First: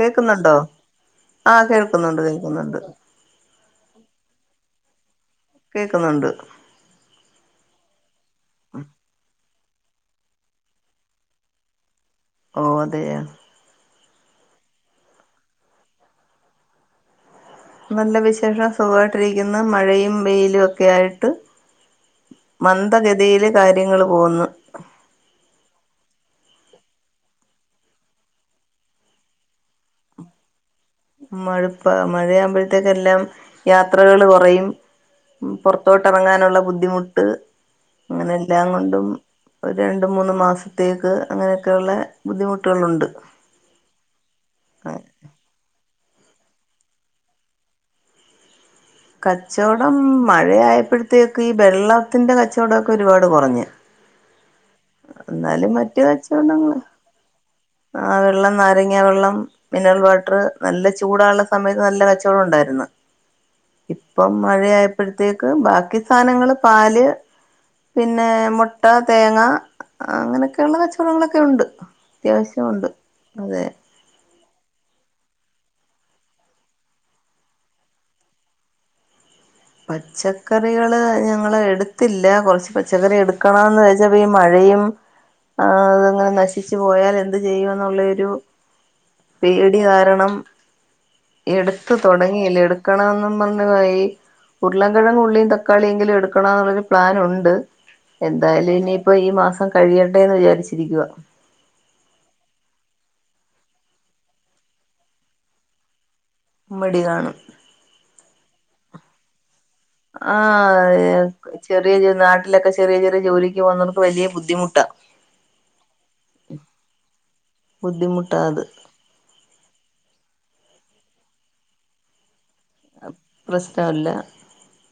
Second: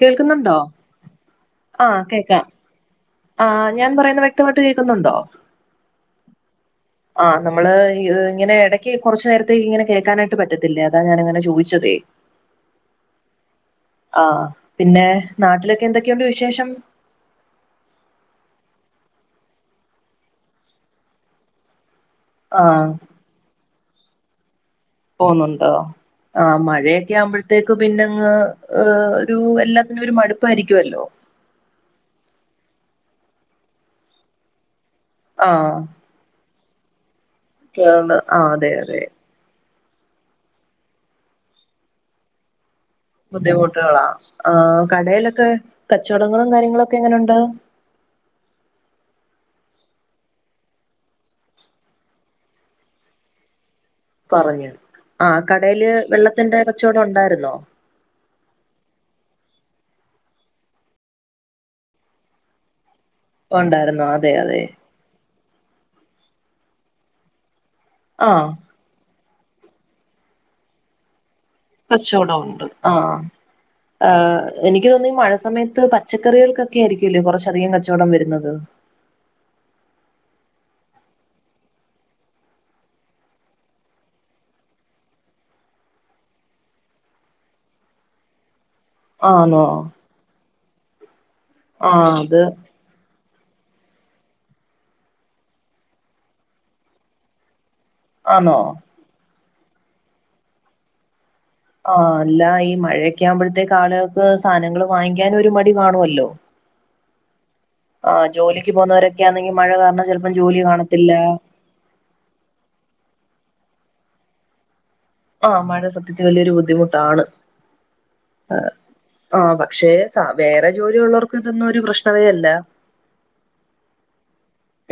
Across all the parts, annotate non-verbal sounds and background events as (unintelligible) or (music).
കേൾക്കുന്നുണ്ടോ? ആഹ് കേൾക്കുന്നുണ്ട് കേൾക്കാം. കേൾക്കുന്നുണ്ട് ആഹ് ഞാൻ പറയുന്ന് വ്യക്തമായിട്ട് കേക്കുന്നുണ്ടോ? കേക്കുന്നുണ്ട്. ആഹ്. നമ്മള് ഈഹ് ഇങ്ങനെ ഇടക്ക് കൊറച്ച് നേര ത്തിങ്ങനെ കേക്കാനായിട്ട് പറ്റത്തില്ല. അതാ ഞാനങ്ങനെ ചോദിച്ചതേ. ഓഹ് അതേയാ ആഹ് പിന്നെ നാട്ടിലൊക്കെ എന്തൊക്കെയുണ്ട് വിശേഷം? നല്ല വിശേഷം. സുഖായിട്ടിരിക്കുന്നു. മഴയും വെയിലും ഒക്കെ ആയിട്ട്. ആഹ് മന്ദഗതിയില് കാര്യങ്ങള് പോകുന്നു. പോന്നുണ്ടോ? ആഹ് മഴയൊക്കെ ആവുമ്പഴത്തേക്ക് പിന്നെങ്ങ് ഏഹ് ഒരു എല്ലാത്തിനും ഒരു മടുപ്പായിരിക്കുവല്ലോ. മഴുപ്പാ. മഴയാമ്പഴത്തേക്കെല്ലാം യാത്രകള് കൊറയും. ആഹ് പുറത്തോട്ട് ട്ടറങ്ങാനുള്ള ബുദ്ധിമുട്ട്. അങ്ങനെ ആഹ് എല്ലാം അതെ അതെ കൊണ്ടും ഒരു രണ്ട് മൂന്ന് മാസത്തേക്ക് അങ്ങനെയൊക്കെയുള്ള ബുദ്ധിമുട്ടുകളുണ്ട്. ബുദ്ധിമുട്ടുകളാ ആഹ് കടേലൊക്കെ കച്ചവടങ്ങളും കാര്യങ്ങളൊക്കെ എങ്ങനുണ്ട്. കച്ചവടം മഴയായപ്പഴത്തേക്ക് ഈ വെള്ളത്തിൻ്റെ കച്ചവടോക്കെ ഒരുപാട് കൊറഞ്ഞ് കൊറഞ്ഞു. ആഹ് കടയില് വെള്ളത്തിന്റെ കച്ചോടോണ്ടായിരുന്നോ? ആഹ് വെള്ളം നാരങ്ങ വെള്ളം മിനറൽ വാട്ടറ്. നല്ല ചൂടാള്ള സമയത്ത് നല്ല കച്ചവടം ഉണ്ടായിരുന്നു ഉണ്ടായിരുന്നു അതെ ഇപ്പം അതെ മഴയായപ്പഴത്തേക്ക് ബാക്കി സാനങ്ങള് പാല് പിന്നെ ആഹ് മുട്ട തേങ്ങ അങ്ങനൊക്കെള്ള കച്ചവടങ്ങളൊക്കെ ഉണ്ട് കച്ചവടോണ്ട്. അത്യാവശ്യമുണ്ട് ആഹ് അതെ ആഹ് എനിക്ക് തോന്നുന്നു ഈ മഴ സമയത്ത് പച്ചക്കറികൾക്കൊക്കെ ആയിരിക്കുല്ലേ കൊറച്ചധികം കച്ചവടം വരുന്നത് പച്ചക്കറികള് ഞങ്ങള് എടുത്തില്ല. കൊറച്ച് പച്ചക്കറി എടുക്കണോന്ന് വെച്ചാപ്പോ ഈ മഴയും ആഹ് അതങ്ങനെ നശിച്ചു പോയാൽ എന്ത് ചെയ്യും എന്നുള്ളേരു ആന്നോ പേടി കാരണം എടുത്ത് ആഹ് അത് തൊടങ്ങിയില്ല. എടു ക്കണമെന്നും പറഞ്ഞ്പയി ഉരുളകിഴങ്ങും ഉള്ളിയും തക്കാളിയെങ്കിലും എടുക്കണം എന്നുള്ളൊരു പ്ലാൻ ഉണ്ട്. ആന്നോ എന്തായാലും ഇനി ഇപ്പോ ഈ മാസം കഴിയട്ടെ എന്ന് വിചാരിച്ചിരിക്കുവാ ആഹ് അല്ല ഈ മഴയൊക്കെ ആവുമ്പഴത്തേക്ക് ആളുകൾക്ക് സാനങ്ങള് വാങ്ങിക്കാനും ഒരു മടി കാണുവല്ലോ. മടി കാണും ആഹ്. ജോലിക്ക് പോകുന്നവരൊക്കെയാണെങ്കിൽ മഴ കാരണം ചെലപ്പോം ജോലി കാണത്തില്ല. ആഹ് ചെറിയ ജ് നാട്ടിലൊക്കെ ചെറിയ ചെറിയ ജോലിക്ക് പോന്നവർക്ക് വലിയ ബുദ്ധിമുട്ടാ. ആഹ്. മഴ സത്യത്തിൽ വല്യൊരു ബുദ്ധിമുട്ടാണ്. ബുദ്ധിമുട്ടാ അത് ആഹ് ആഹ് പക്ഷെ സാ വേറെ ജോലി ഉള്ളവർക്ക് ഇതൊന്നും ഒരു പ്രശ്നവേ അല്ല പ്രശ്നവല്ല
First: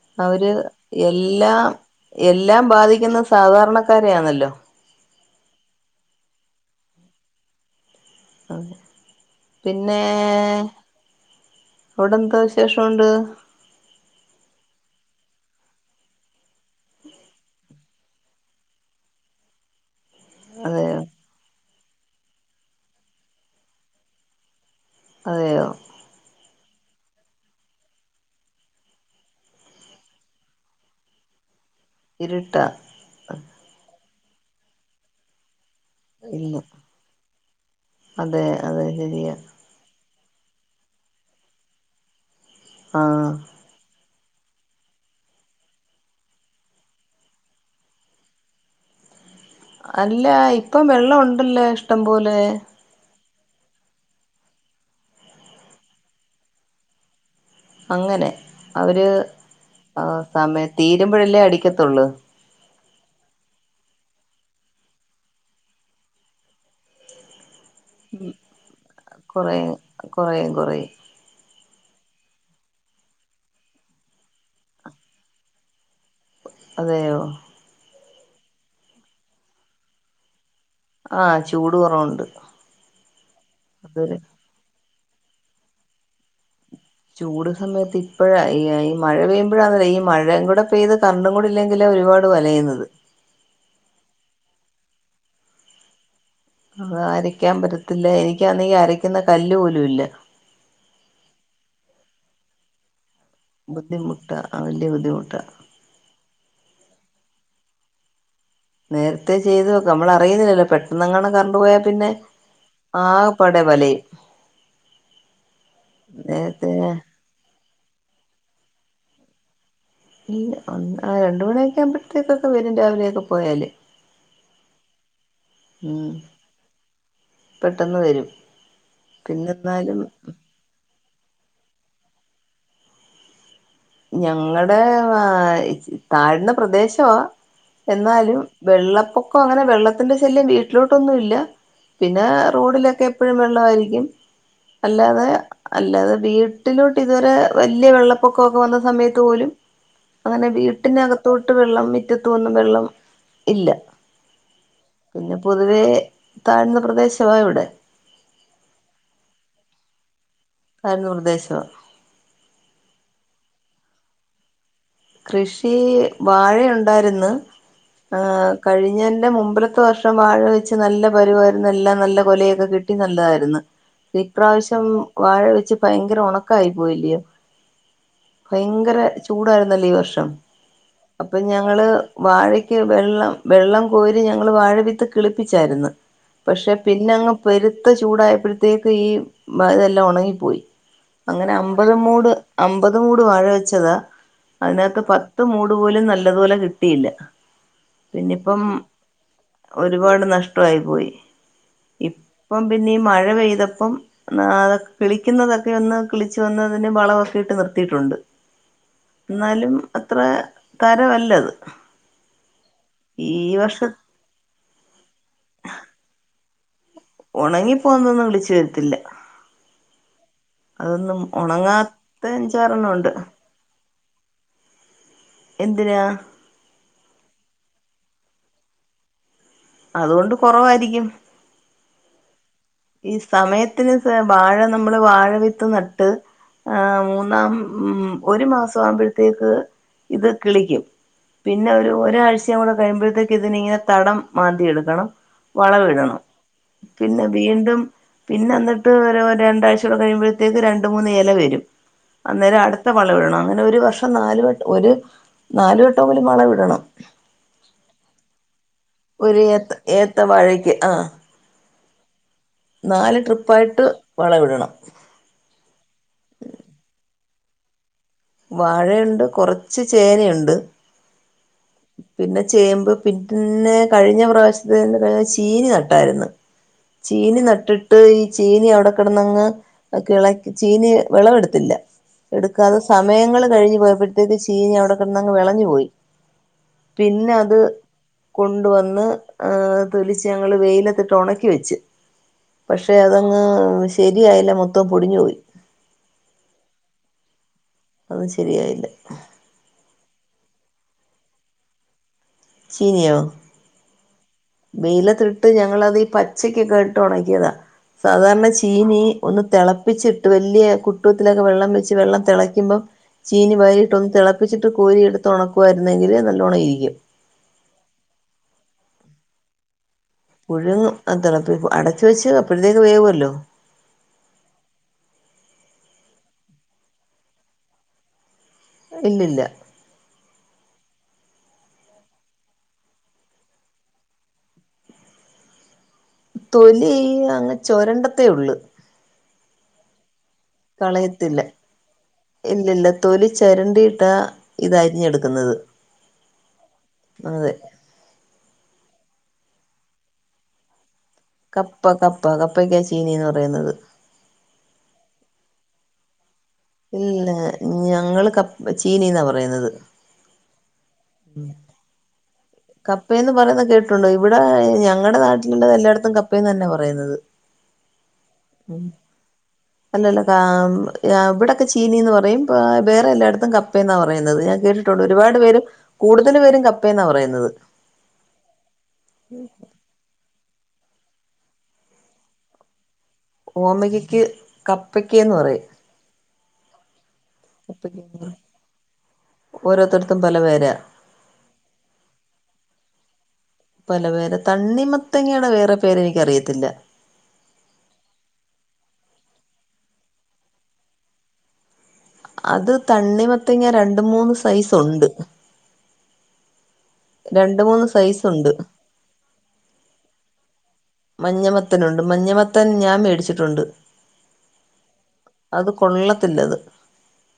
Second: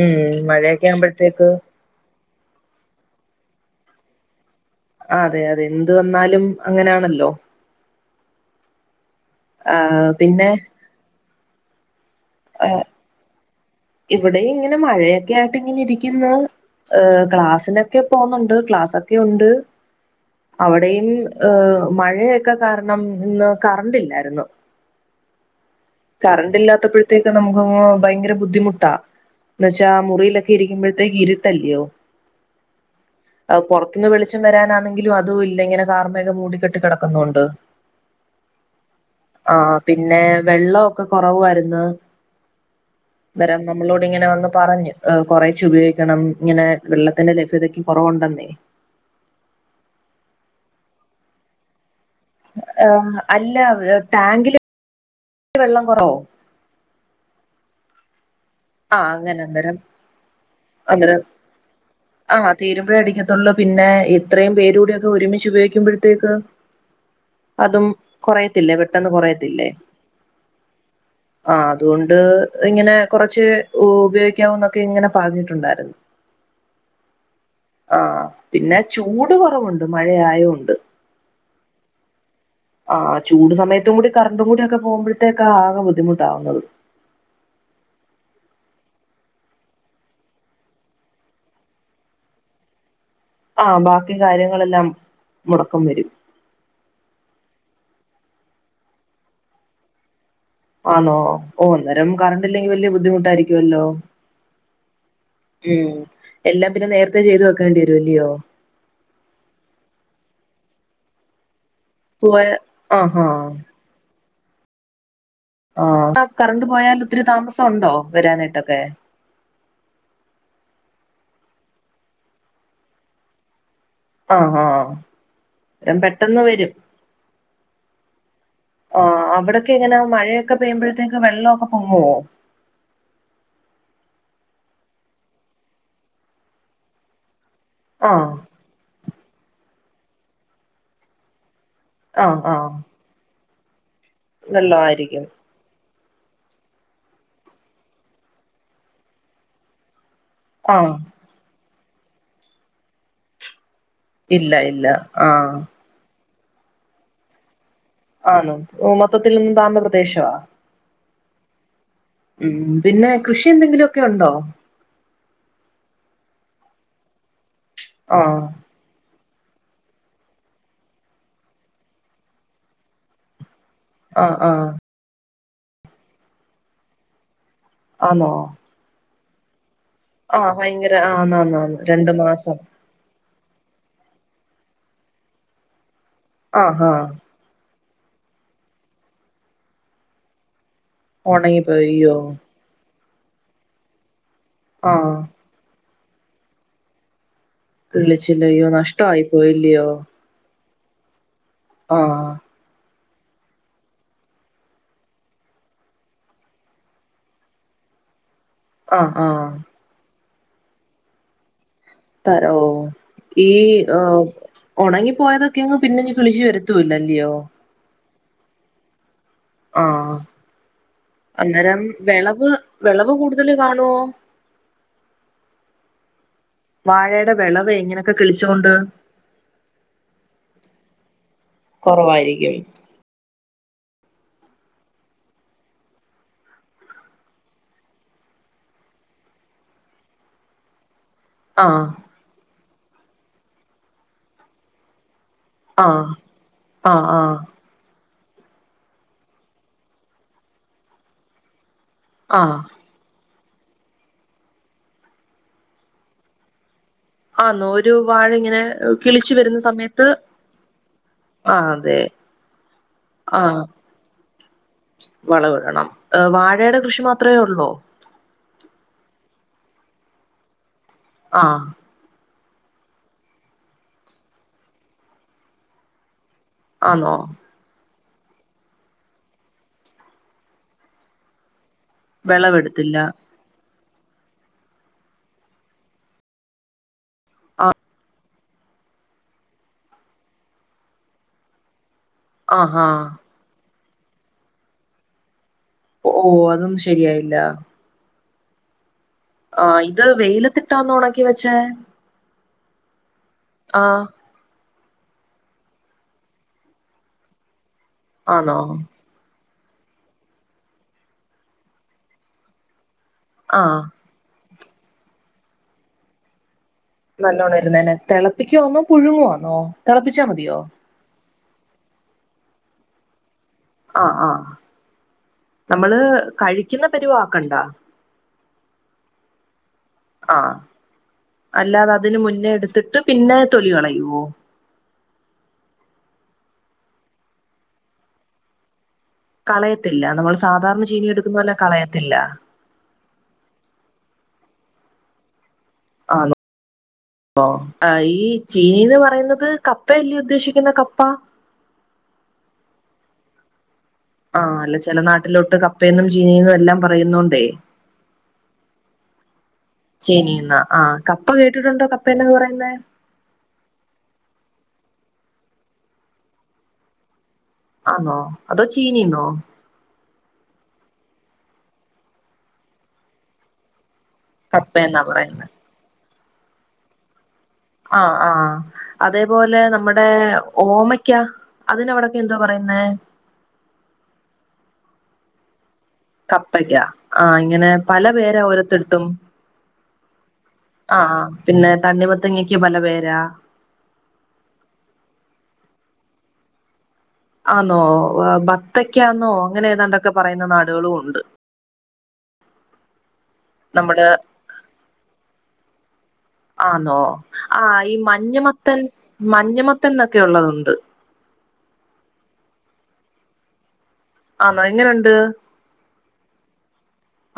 ഉം അവര് മഴയൊക്കെ ആവുമ്പോഴത്തേക്ക് എല്ലാം എല്ലാം ബാധിക്കുന്നത് സാധാരണക്കാരെയാണല്ലോ അതെ അതെ എന്ത് വന്നാലും അങ്ങനെയാണല്ലോ അതെ പിന്നേ ആ, പിന്നെ അവിടെന്താ വിശേഷം ഉണ്ട് ഇവിടെ ഇങ്ങനെ മഴയൊക്കെ ആയിട്ട് ഇങ്ങനെ ഇരിക്കുന്നു ഏഹ് ക്ലാസ്സിനൊക്കെ പോകുന്നുണ്ട് ക്ലാസൊക്കെ ഉണ്ട് അതെയോ അവിടെയും ഏഹ് മഴയൊക്കെ കാരണം ഇന്ന് കറണ്ട് ഇല്ലായിരുന്നു അതെയോ കറണ്ട് ഇല്ലാത്തപ്പഴത്തേക്ക് നമുക്കങ്ങ് ഭയങ്കര ബുദ്ധിമു ട്ടാ എന്താവെച്ചാ മുറിയിലൊക്കെ ഇരിക്കുമ്പഴത്തേക്ക് ഇരുട്ടല്ലയോ ഇരുട്ടാ അത് പൊറത്തുന്ന് വെളിച്ചം വരാനാണെങ്കിലും അതും ഇല്ല ഇങ്ങനെ കാർമേഖം ഇല്ല മൂടിക്കെട്ടി കടക്കുന്നോണ്ട് അതെ അതെ ശെരിയാ ആഹ് പിന്നെ വെള്ളവൊക്കെ കൊറവും ആരുന്ന് ആഹ് നമ്മളോട് ഇങ്ങനെ വന്ന് പറഞ്ഞു കുറേച്ചെ ഉപയോഗിക്കണം ഇങ്ങനെ വെള്ളത്തിന്റെ ലഭ്യതക്ക് കുറവുണ്ടെന്നേ അല്ലാ ഇപ്പം വെള്ളം ഉണ്ടല്ലേ ഇഷ്ടംപോലെ ഏഹ് അല്ല ടാങ്കില് വെള്ളം കുറവോ അങ്ങനെ അവര് ആഹ് അങ്ങനെ അന്നേരം ആഹ് സമയം അന്നേരം തീരുമ്പഴല്ലേ അടിക്കത്തൊള്ള് ആഹ് തീരുമ്പഴേ അടിക്കത്തൊള്ള് പിന്നെ എത്രയും പേര് കൂടെയൊക്കെ ഒരുമിച്ച് ഉപയോഗിക്കുമ്പഴത്തേക്ക് അതും കൊറയത്തില്ലേ പെട്ടെന്ന് കൊറയത്തില്ലേ കൊറയും കൊറയും കൊറയും ആഹ് അതുകൊണ്ട് ഇങ്ങനെ കൊറ ച്ച് ഉ ഉപയോഗിക്കാവോന്നൊക്കെ ഇങ്ങനെ പറഞ്ഞിട്ടുണ്ടാരുന്നു അതെയോ ആഹ് പിന്നെ ചൂട് കുറവുണ്ട് മഴയായോണ്ട് ആഹ് ചൂട് കുറവുണ്ട് ആഹ് ചൂട് സമയത്തും കൂടി കറണ്ടും കൂടി ഒക്കെ പോകുമ്പഴത്തേക്കാ ആകെ ബുദ്ധിമുട്ടാവുന്നത് ചൂട് സമയത്ത് ഇപ്പഴാ ഈ ഈ മഴ പെയ്യുമ്പഴാന്നല്ല ഈ മഴയും കൂടെ പെയ്ത് കറണ്ടും കൂടി ഇല്ലെങ്കില് ഒരുപാ ട് വലയുന്നത് ആഹ് ബാക്കി കാര്യങ്ങളെല്ലാം മുടക്കം വരും അതാ അരക്കാൻ പറ്റത്തില്ല എനിക്കാന്നെങ്കി അരക്കുന്ന കല്ല് പോലും ഇല്ല ആന്നോ ഓഹ് അന്നേരം കറണ്ട്ല്ലെങ്കി വല്യ ബുദ്ധിമുട്ടായിരി ബുദ്ധിമുട്ടാ ആഹ് വല്യ ബുദ്ധിമുട്ടാ ഉം എല്ലാം പിന്നെ നേരത്തെ ചെയ്ത് വെക്കേണ്ടി വരും അല്ലിയോ നേരത്തെ ചെയ്തു വെക്കും നമ്മൾ അറിയുന്നില്ലല്ലോ പെട്ടെന്ന് അങ്ങാണം കറണ്ട് പോയാ പിന്നെ പോയ ആഹാ ആകെ പാടെ വലയും ആഹ് കറണ്ട് നേരത്തെ പോയാൽ ഒത്തിരി താമസം ഉണ്ടോ വരാനായിട്ടൊക്കെ ഇല്ല ഒന്ന് ആ രണ്ട് മണിയൊക്കെ ആവുമ്പഴത്തേക്കൊക്കെ വരും രാവിലെയൊക്കെ പോയാല് ആഹാ (unintelligible) ഉം പെട്ടെന്ന് വരും പെട്ടെന്ന് വരും ആഹ് അവിടൊക്കെ എങ്ങനാ പിന്നെന്നാലും മഴയൊക്കെ പെയ്യുമ്പഴത്തേക്ക് വെള്ളവൊക്കെ പൊങ്ങോ? ഞങ്ങടെ വാ ഇയ് താഴ്ന്ന പ്രദേശവാ ആഹ് എന്നാലും വെള്ളപ്പൊക്കം അങ്ങനെ വെള്ളത്തിന്റെ ശല്യം വീട്ടിലോട്ടൊന്നു ഇല്ല പിന്നെ ആഹ് ആഹ് റോഡിലൊക്കെ എപ്പോഴും വെള്ളമായിരിക്കും അല്ലാതെ വെള്ളമായിരിക്കും അല്ലാതെ വീട്ടിലോട്ട് ഇതുവരെ വല്യ വെള്ളപ്പൊക്കമൊക്കെ വന്ന സമയത്ത് പോലും അങ്ങനെ ആഹ് വീട്ടിനകത്തോട്ട് വെള്ളം മിറ്റത്തന്നും വെള്ളം ഇല്ല ഇല്ല ഇല്ല പിന്നെ ആഹ് പൊതുവെ താഴ്ന്ന പ്രദേശമാ ഇവിടെ ആന്ന് മൊത്തത്തിൽ നിന്നും താഴന്ന പ്രദേശവാ കതായിരുന്നു നിർദ്ദേശം (unintelligible) ഉം പിന്നെ കൃഷി എന്തെങ്കിലുമൊക്കെ ഉണ്ടോ കൃഷി വാഴയുണ്ടായിരുന്ന്, ഹ് ആഹ് കഴിഞ്ഞെന്റെ മുമ്പലത്തെ വർഷം വാഴ വെച്ച് നല്ല പരുവായിരുന്ന എല്ലാം നല്ല കൊലയൊക്കെ കിട്ടി നല്ലതായിരുന്നു. ആഹ് ആഹ് ഇപ്രാവശ്യം വാഴ വെച്ച് ഭയങ്കര ഉണക്കായി പോയില്ലയോ ആന്നോ ഭയങ്കര ചൂടായിരുന്നല്ലോ ഈ വർഷം ആഹ് ഭയങ്കര അപ്പ ആന്നാന്നാന്ന് ഞങ്ങള് രണ്ടു മാസം വഴക്ക് വെള്ളം വെള്ളം കോരി ഞങ്ങള് വാഴവിത്ത് കിളിപ്പിച്ചായിരുന്നു. പക്ഷെ ആഹാ പിന്നെങ്ങ് പെരുത്ത് ചൂടായപ്പഴത്തേക്ക് ഈ ഇതെല്ലാം ഉണങ്ങിപ്പോയി. അങ്ങനെ ഉണങ്ങി അമ്പത് പോയിയോ മൂട് അമ്പത് മൂട് വാഴ വെച്ചതാ. അതിനകത്ത് ആഹ് പത്ത് മൂട് പോലും നല്ലതുപോലെ കിട്ടിയില്ല. പിന്നിപ്പം കിളിച്ചില്ലയോ നഷ്ടമായി പോയില്ലയോ ഒരുപാട് നഷ്ട ടായി പോയി. ആഹ് ഇപ്പം പിന്ന ഈ മഴ പെയ്തപ്പം എന്ന അതൊക്കെ കിളിക്കുന്നതൊക്കെ ഒന്ന് കിളിച്ച് വന്നതിന് വളമൊക്കെ ഇട്ട് നിർത്തിയിട്ടുണ്ട്. ആഹ് ആഹ് ന്നാലും അത്ര തരമല്ലത്. തര ഓഹ ഈ ഉണങ്ങിപ്പോയതൊക്കെങ്ങ് പിന്നെ കിളിച്ചു വരു ത്തുല്ല ല്യോ ഉണങ്ങിപ്പോന്നൊന്നും കിളിച്ചു വരത്തില്ല. ആഹ അതൊന്നും അന്നേരം ഉണങ്ങാത്ത വിളവ് അഞ്ചാറെണ്ണം ഉണ്ട് വിളവ് കൂടുതൽ കാണോ? എന്തിനാ? വാഴയുടെ വിളവ് ഇങ്ങനെക്കെ കിളിച്ചൊണ്ട്? അതുകൊണ്ട് കൊറവായിരിക്കും. കുറവായിരിക്കും. ഈ സമയത്തിന് വാഴ നമ്മള് വാഴ വിത്ത് നട്ട് ആഹ മൂന്നാം ഒരു മാസാകുമ്പോഴത്തേക്ക് ഇത് കിളിക്കും. പിന്നെ ആഹ് ഒരു ഒരാഴ്ചയും കൂടെ കഴിയുമ്പോഴത്തേക്ക് ഇതിനിങ്ങനെ തടം മാന്തിയിടും തടം ആഹ് വളവിടണം ആഹ് പിന്നെ ആഹ് വീണ്ടും പിന്നെന്നിട്ട് ഒരു രണ്ടാഴ്ചടെ കഴിയുമ്പോഴത്തേക്ക് രണ്ട് മൂന്ന് എല വരും. ആഹ് അന്നേരം അടുത്ത വള ഇടണം അങ്ങനെ ഒരു വർഷം നാല് വെട്ടം ഒരു നാല് വെട്ടംപോലും വളം ഇടണം. ആനോരു വാഴ ഇങ്ങനെ കിളിച്ചു ഒരു ഏത്ത ഏത്ത വാഴക്ക് ആഹ ആഹ അതെ നാല് ആഹ് ട്രിപ്പായിട്ട് വളവിടണം. വളവിടണം ആഹ വാഴയുടെ കൃഷി മാത്രമേ ഉള്ളോ വാഴയുണ്ട് കുറച്ച് ചേനയുണ്ട്. ആഹ പിന്നെ ചേമ്പ് പിന്നെ കഴിഞ്ഞ പ്രാവശ്യത്തെന്റെ കഴിഞ്ഞ ചീനി നട്ടായിരുന്ന്. ആന്നോ ചീനി നട്ടിട്ട് ട്ട് ഈ ചീനി അവിടെ കിടന്നങ്ങ് കിള ചീനി വിളവെടുത്തില്ല എടുക്കാതെ വിളവെടുത്തില്ല ങ്ങള് കഴിഞപോയപ്പോഴത്തേക്ക് ചീനി അവിടെ കിടന്നങ്ങ് വിളഞ്ഞു പോയി പിന്നെ അത് കൊണ്ടുവന്ന് തൊലിച്ച് ഞങ്ങള് വെയിലത്തിട്ട് ഉണക്കി വെച്ച്. ആഹാ പക്ഷെ അതങ്ങ് ശരിയായില്ല മൊത്തം പൊടിഞ്ഞുപോയി. ഓഹ് ഓഹ് അതൊന്ന ശരിയായില്ല. അത് ശരിയായില്ല. ആഹ് ഇത് വെയിലത്തിട്ടാന്ന് ഉണക്കി വെച്ചേ? ചീനിയോ? ആഹ് വെയിലത്തിട്ട് ഞങ്ങളത് പച്ചക്കൊക്കെ ഇട്ട് ഉണക്കിയതാ സാധാരണ ആന്നോ ചീനി ഒന്ന് തിളപ്പിച്ചിട്ട് വല്ല്യ കുട്ടത്തിലൊക്കെ വെള്ളം വെച്ച് വെള്ളം തിളയ്ക്കുമ്പോം ചീനി ആഹ് വരിയിട്ട് ഒന്ന് തിളപ്പിച്ചിട്ട് കോരി എടുത്ത് ഉണക്കുവായിരുന്നെങ്കില് നല്ലോണ്ണം ഇരിക്കും. നല്ലോണ്ണം ഇരുന്നേനെ തെളപ്പിക്കുവാന്നോ പുഴുങ്ങുവാന്നോ? തെളപ്പിച്ചാ മതി. പുഴുങ്ങും അത് തിളപ്പ അടച്ച വെച്ച് അപ്പോത്തേക്ക് വേവുഅല്ലോ. ആഹ് ആഹ് നമ്മള് കഴിക്കുന്ന പരിവാക്കണ്ടാ. ഇല്ലില്ല. ആഹ് അല്ലാതെ അതിന് മുന്നേ എടുത്തിട്ട് പിന്നെ തൊലികളയുവോ? തൊലി അങ് ചൊരണ്ടത്തേ ഉള്ളു. കളയത്തില്ല നമ്മൾ സാധാരണ ചീനി എടുക്കുന്ന പോലെ കളയത്തില്ല. ഇല്ലല്ല തൊലി ചരണ്ടിയിട്ടാ ഇതരിഞ്ഞടുക്കുന്നത്. ആണോ? ആഹ് ഈ ചീനീന്ന് പറയുന്നത് കപ്പയല്ലേ ഉദ്ദേശിക്കുന്ന കപ്പ? കപ്പ കപ്പ കപ്പക്കാ ചീനീന്ന് പറയുന്നത്. ആഹ് അല്ല ചില നാട്ടിലോട്ട് കപ്പയന്നും ചീനിയന്നും എല്ലാം ഇല്ല പറയുന്നോണ്ടേ ഞങ്ങള് കപ ചീനിന്നാ പറയുന്നത് ചീനീന്നാ ആഹ് കപ്പ കേട്ടിട്ടുണ്ടോ കപ്പ എന്നൊക്കെ പറയുന്ന കപ്പയന്ന് പറയുന്നത് കേട്ടുണ്ടോ ഇവിടെ ഞങ്ങടെ നാട്ടിലുള്ളത് എല്ലായിടത്തും കപ്പയന്ന് തന്നെ പറയുന്നത് ആന്നോ അതോ ചീനിന്നോ അല്ലല്ല ഇവിടെക്കെ ചീനീന്ന് പറയും വേറെ എല്ലായിടത്തും ക കപ്പയന്നാ പറയുന്നത് ഞാൻ കപ്പയെന്നാ കേട്ടിട്ടുണ്ട് ഒരുപാട് പറയുന്നെ പേരും കൂടുതൽ പേരും കപ്പയന്നാ പറയുന്നത് ആഹ് ആഹ് അതപോലെ നമ്മുടെ ഓമ ക്കാ അതിനവിടൊക്കെ എന്തോ പറയുന്നേ ഓമകയ്ക്കക്ക്‌ കപ്പയ്ക്കന്ന് പറയും കപ്പക്ക ആഹ് ഇങ്ങനെ പല കപ്പക്കേന്ന് പേര ഓരത്തെടുത്തും ഓരോരുത്തടത്തും പല പേരാ ആഹ് പിന്നെ തണ്ണിമത്തങ്ങൊക്കെ പല പേരാ പല പേര് തണ്ണിമത്തങ്ങയുടെ വേറെ പേരെനിക്കറിയത്തില്ല ആന്നോ ബത്തക്കാന്നോ അങ്ങനെ ഏതാണ്ടൊക്കെ പറയുന്ന നാടുകളും ഉണ്ട് അത് തണ്ണി മത്തങ രണ്ട് നമ്മുടെ മൂന്ന് സൈസ് ഒണ്ട് ആന്നോ രണ്ട് ആ മൂന്ന് ഈ സൈസുണ്ട് മഞ്ഞമത്തൻ മഞ്ഞമത്തൻ എന്നൊക്കെ ഉള്ളത്ണ്ട് മഞ്ഞമത്തനുണ്ട് മഞ്ഞമത്തൻ ഞാൻ മേടിച്ചിട്ടുണ്ട് ആണോ എങ്ങനുണ്ട് അത് കൊള്ളത്തില്ലത്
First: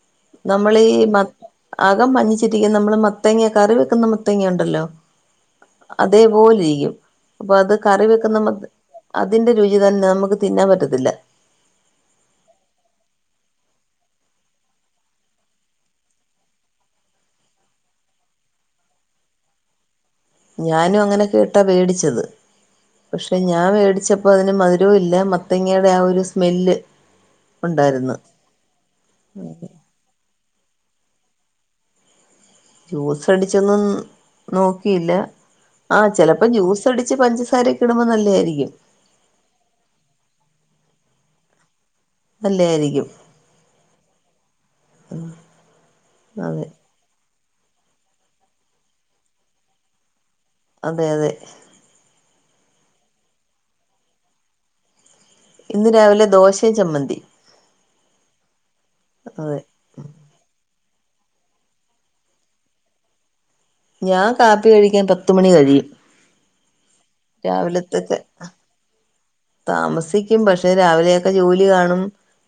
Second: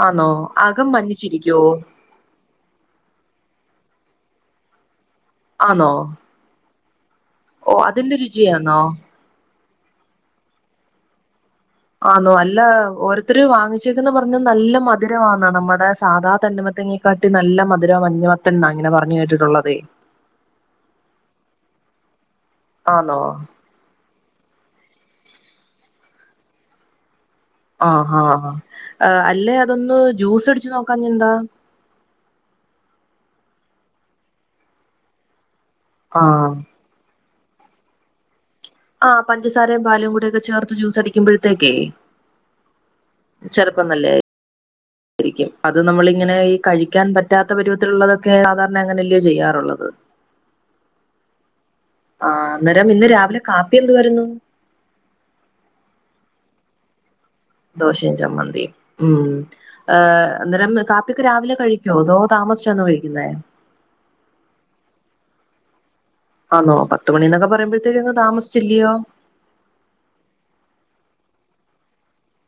ആന്നോ നമ്മളീ അകം മഞ്ഞിച്ചിരിക്കുവോ അകം മഞ്ഞ രിക്കും നമ്മള് മത്തങ്ങ കറി വെക്കുന്ന മത്തങ്ങ ഉണ്ടല്ലോ ആന്നോ അതേപോലെ ഇരിക്കും അപ്പൊ അത് ഓ കറി അതിന്റെ വെക്കുന്ന രുചിയാന്നോ അതിന്റെ രുചി തന്നെ നമുക്ക് തിന്നാൻ പറ്റത്തില്ല ആണോ അല്ല ഓരോത്തരു വാങ്ങിച്ചേക്കന്ന് പറഞ്ഞ നല്ല മധുരംന്ന നമ്മുടെ സാധാ തണ്ണമത്തെങ്ങി കാട്ടി നല്ല മധുര മഞ്ഞമത്തൻ എന്നാ ഇങ്ങനെ പറഞ്ഞു കേട്ടിട്ടുള്ളതേ ഞാനും അങ്ങനെ കേട്ടാ മേടിച്ചത് ആന്നോ പക്ഷെ ഞാൻ മേടിച്ച അപ്പൾ അതിന് മധുരവും ഇല്ല മത്തങ്ങയുടെ ആ ഒരു സ്മെല്ല് ഉണ്ടായിരുന്നു ആഹാ ആ അല്ലേ അതൊന്ന് ജ്യൂസ് അടിച്ച് നോക്കാ എന്താ ജ്യൂസ് അടിച്ചൊന്നും നോക്കിയില്ല ആ ചിലപ്പോ ആഹ് ജ്യൂസ് തൊടിച്ച് പഞ്ചാരൊക്ക ഇടുമ്പോൾ നല്ലതായിരിക്കും ആ് പഞ്ചാരയും പാലും കൂടെ ഒക്കെ ചേർത്ത് ജ്യൂസ് അടിക്കുമ്പോഴത്തേക്കേ നല്ലയായിരിക്കും ചെറപ്പം നല്ലരിക്കും അത് നമ്മളിങ്ങനെ അതെ കഴ- ക്കാൻ പറ്റാത്ത പരുവത്തിലുള്ളതൊക്കെ സാധാരണ അങ്ങനെയല്ലയോ ചെയ്യാറുള്ളത് അതെ അതെ ആ അന്നേരം ഇന്ന് രാവിലെ കാപ്പി എന്ത് വരുന്നു ഇന്ന് രാവിലെ ദോശയും ചമ്മന്തി ദോഷി ച്ചമതി ഉം അതെ ഏഹ് അന്നേരം കാപ്പിൊക്ക്െ രാവിലെ കഴിക്കുവോ അതോ താമസിച്ചാാണ് കഴിക്കുന്ന ഞാൻ കാപ്പി കഴിക്കാൻ പത്ത മണി കഴിയും ആന്നോ പത്തുമ മണീന്നൊക്കെ പറയുമ്പഴത്തേക്കങ് രാവിലത്തൊക്കെ താമസിച്ചില്ലയോ താമസിക്കും പക്ഷെ രാവിലെയൊക്കെ ജോലി കാണും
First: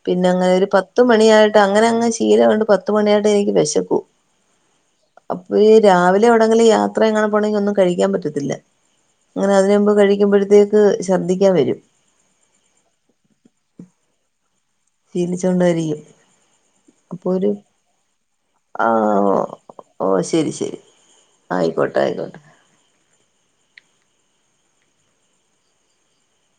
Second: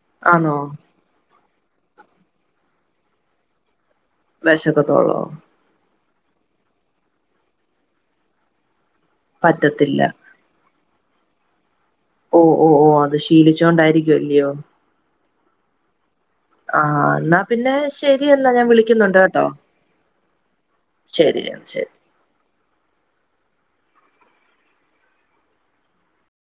പിന്നെ അങ്ങനെ ആന്നോ ഒരു പത്ത് പത്ത് മണിയായിട്ട് അങ്ങനെ അങ്ങെ ശീലം കണ്ട് പത്ത മണിയായിട്ട് എനിക്ക് വിശക്കും വിശക്കത്തോളവും അപ്പൊ ഈ രാവിലെവിടെെങ്കില് യാത്ര എങ്ങാൻ പോണമെങ്കിൽ ഒന്നും കഴിക്കാൻ പറ്റത്തില്ല അങ്ങനെ അതിനന് മുമ്പ് പറ്റത്തില്ല കഴിക്കുമ്പഴത്തേക്ക് ശർദ്ദിക്കാൻ വരും ഓ ഓ ഓ അത് ശീലിച്ചൊണ്ടായിരിക്കുംല്ലയോ ജീലിച്ചുക കൊണ്ട വരിക്കും ആഹ എന്നാ പിന്നെ ശരിയെന്നാ ഞാൻ ആ വിളിക്കുന്നുണ്ട് കേട്ടോ ഓ ശരി ശരി ശരി ശരി ആയിക്കോട്ടെ ആയിക്കോട്ടെ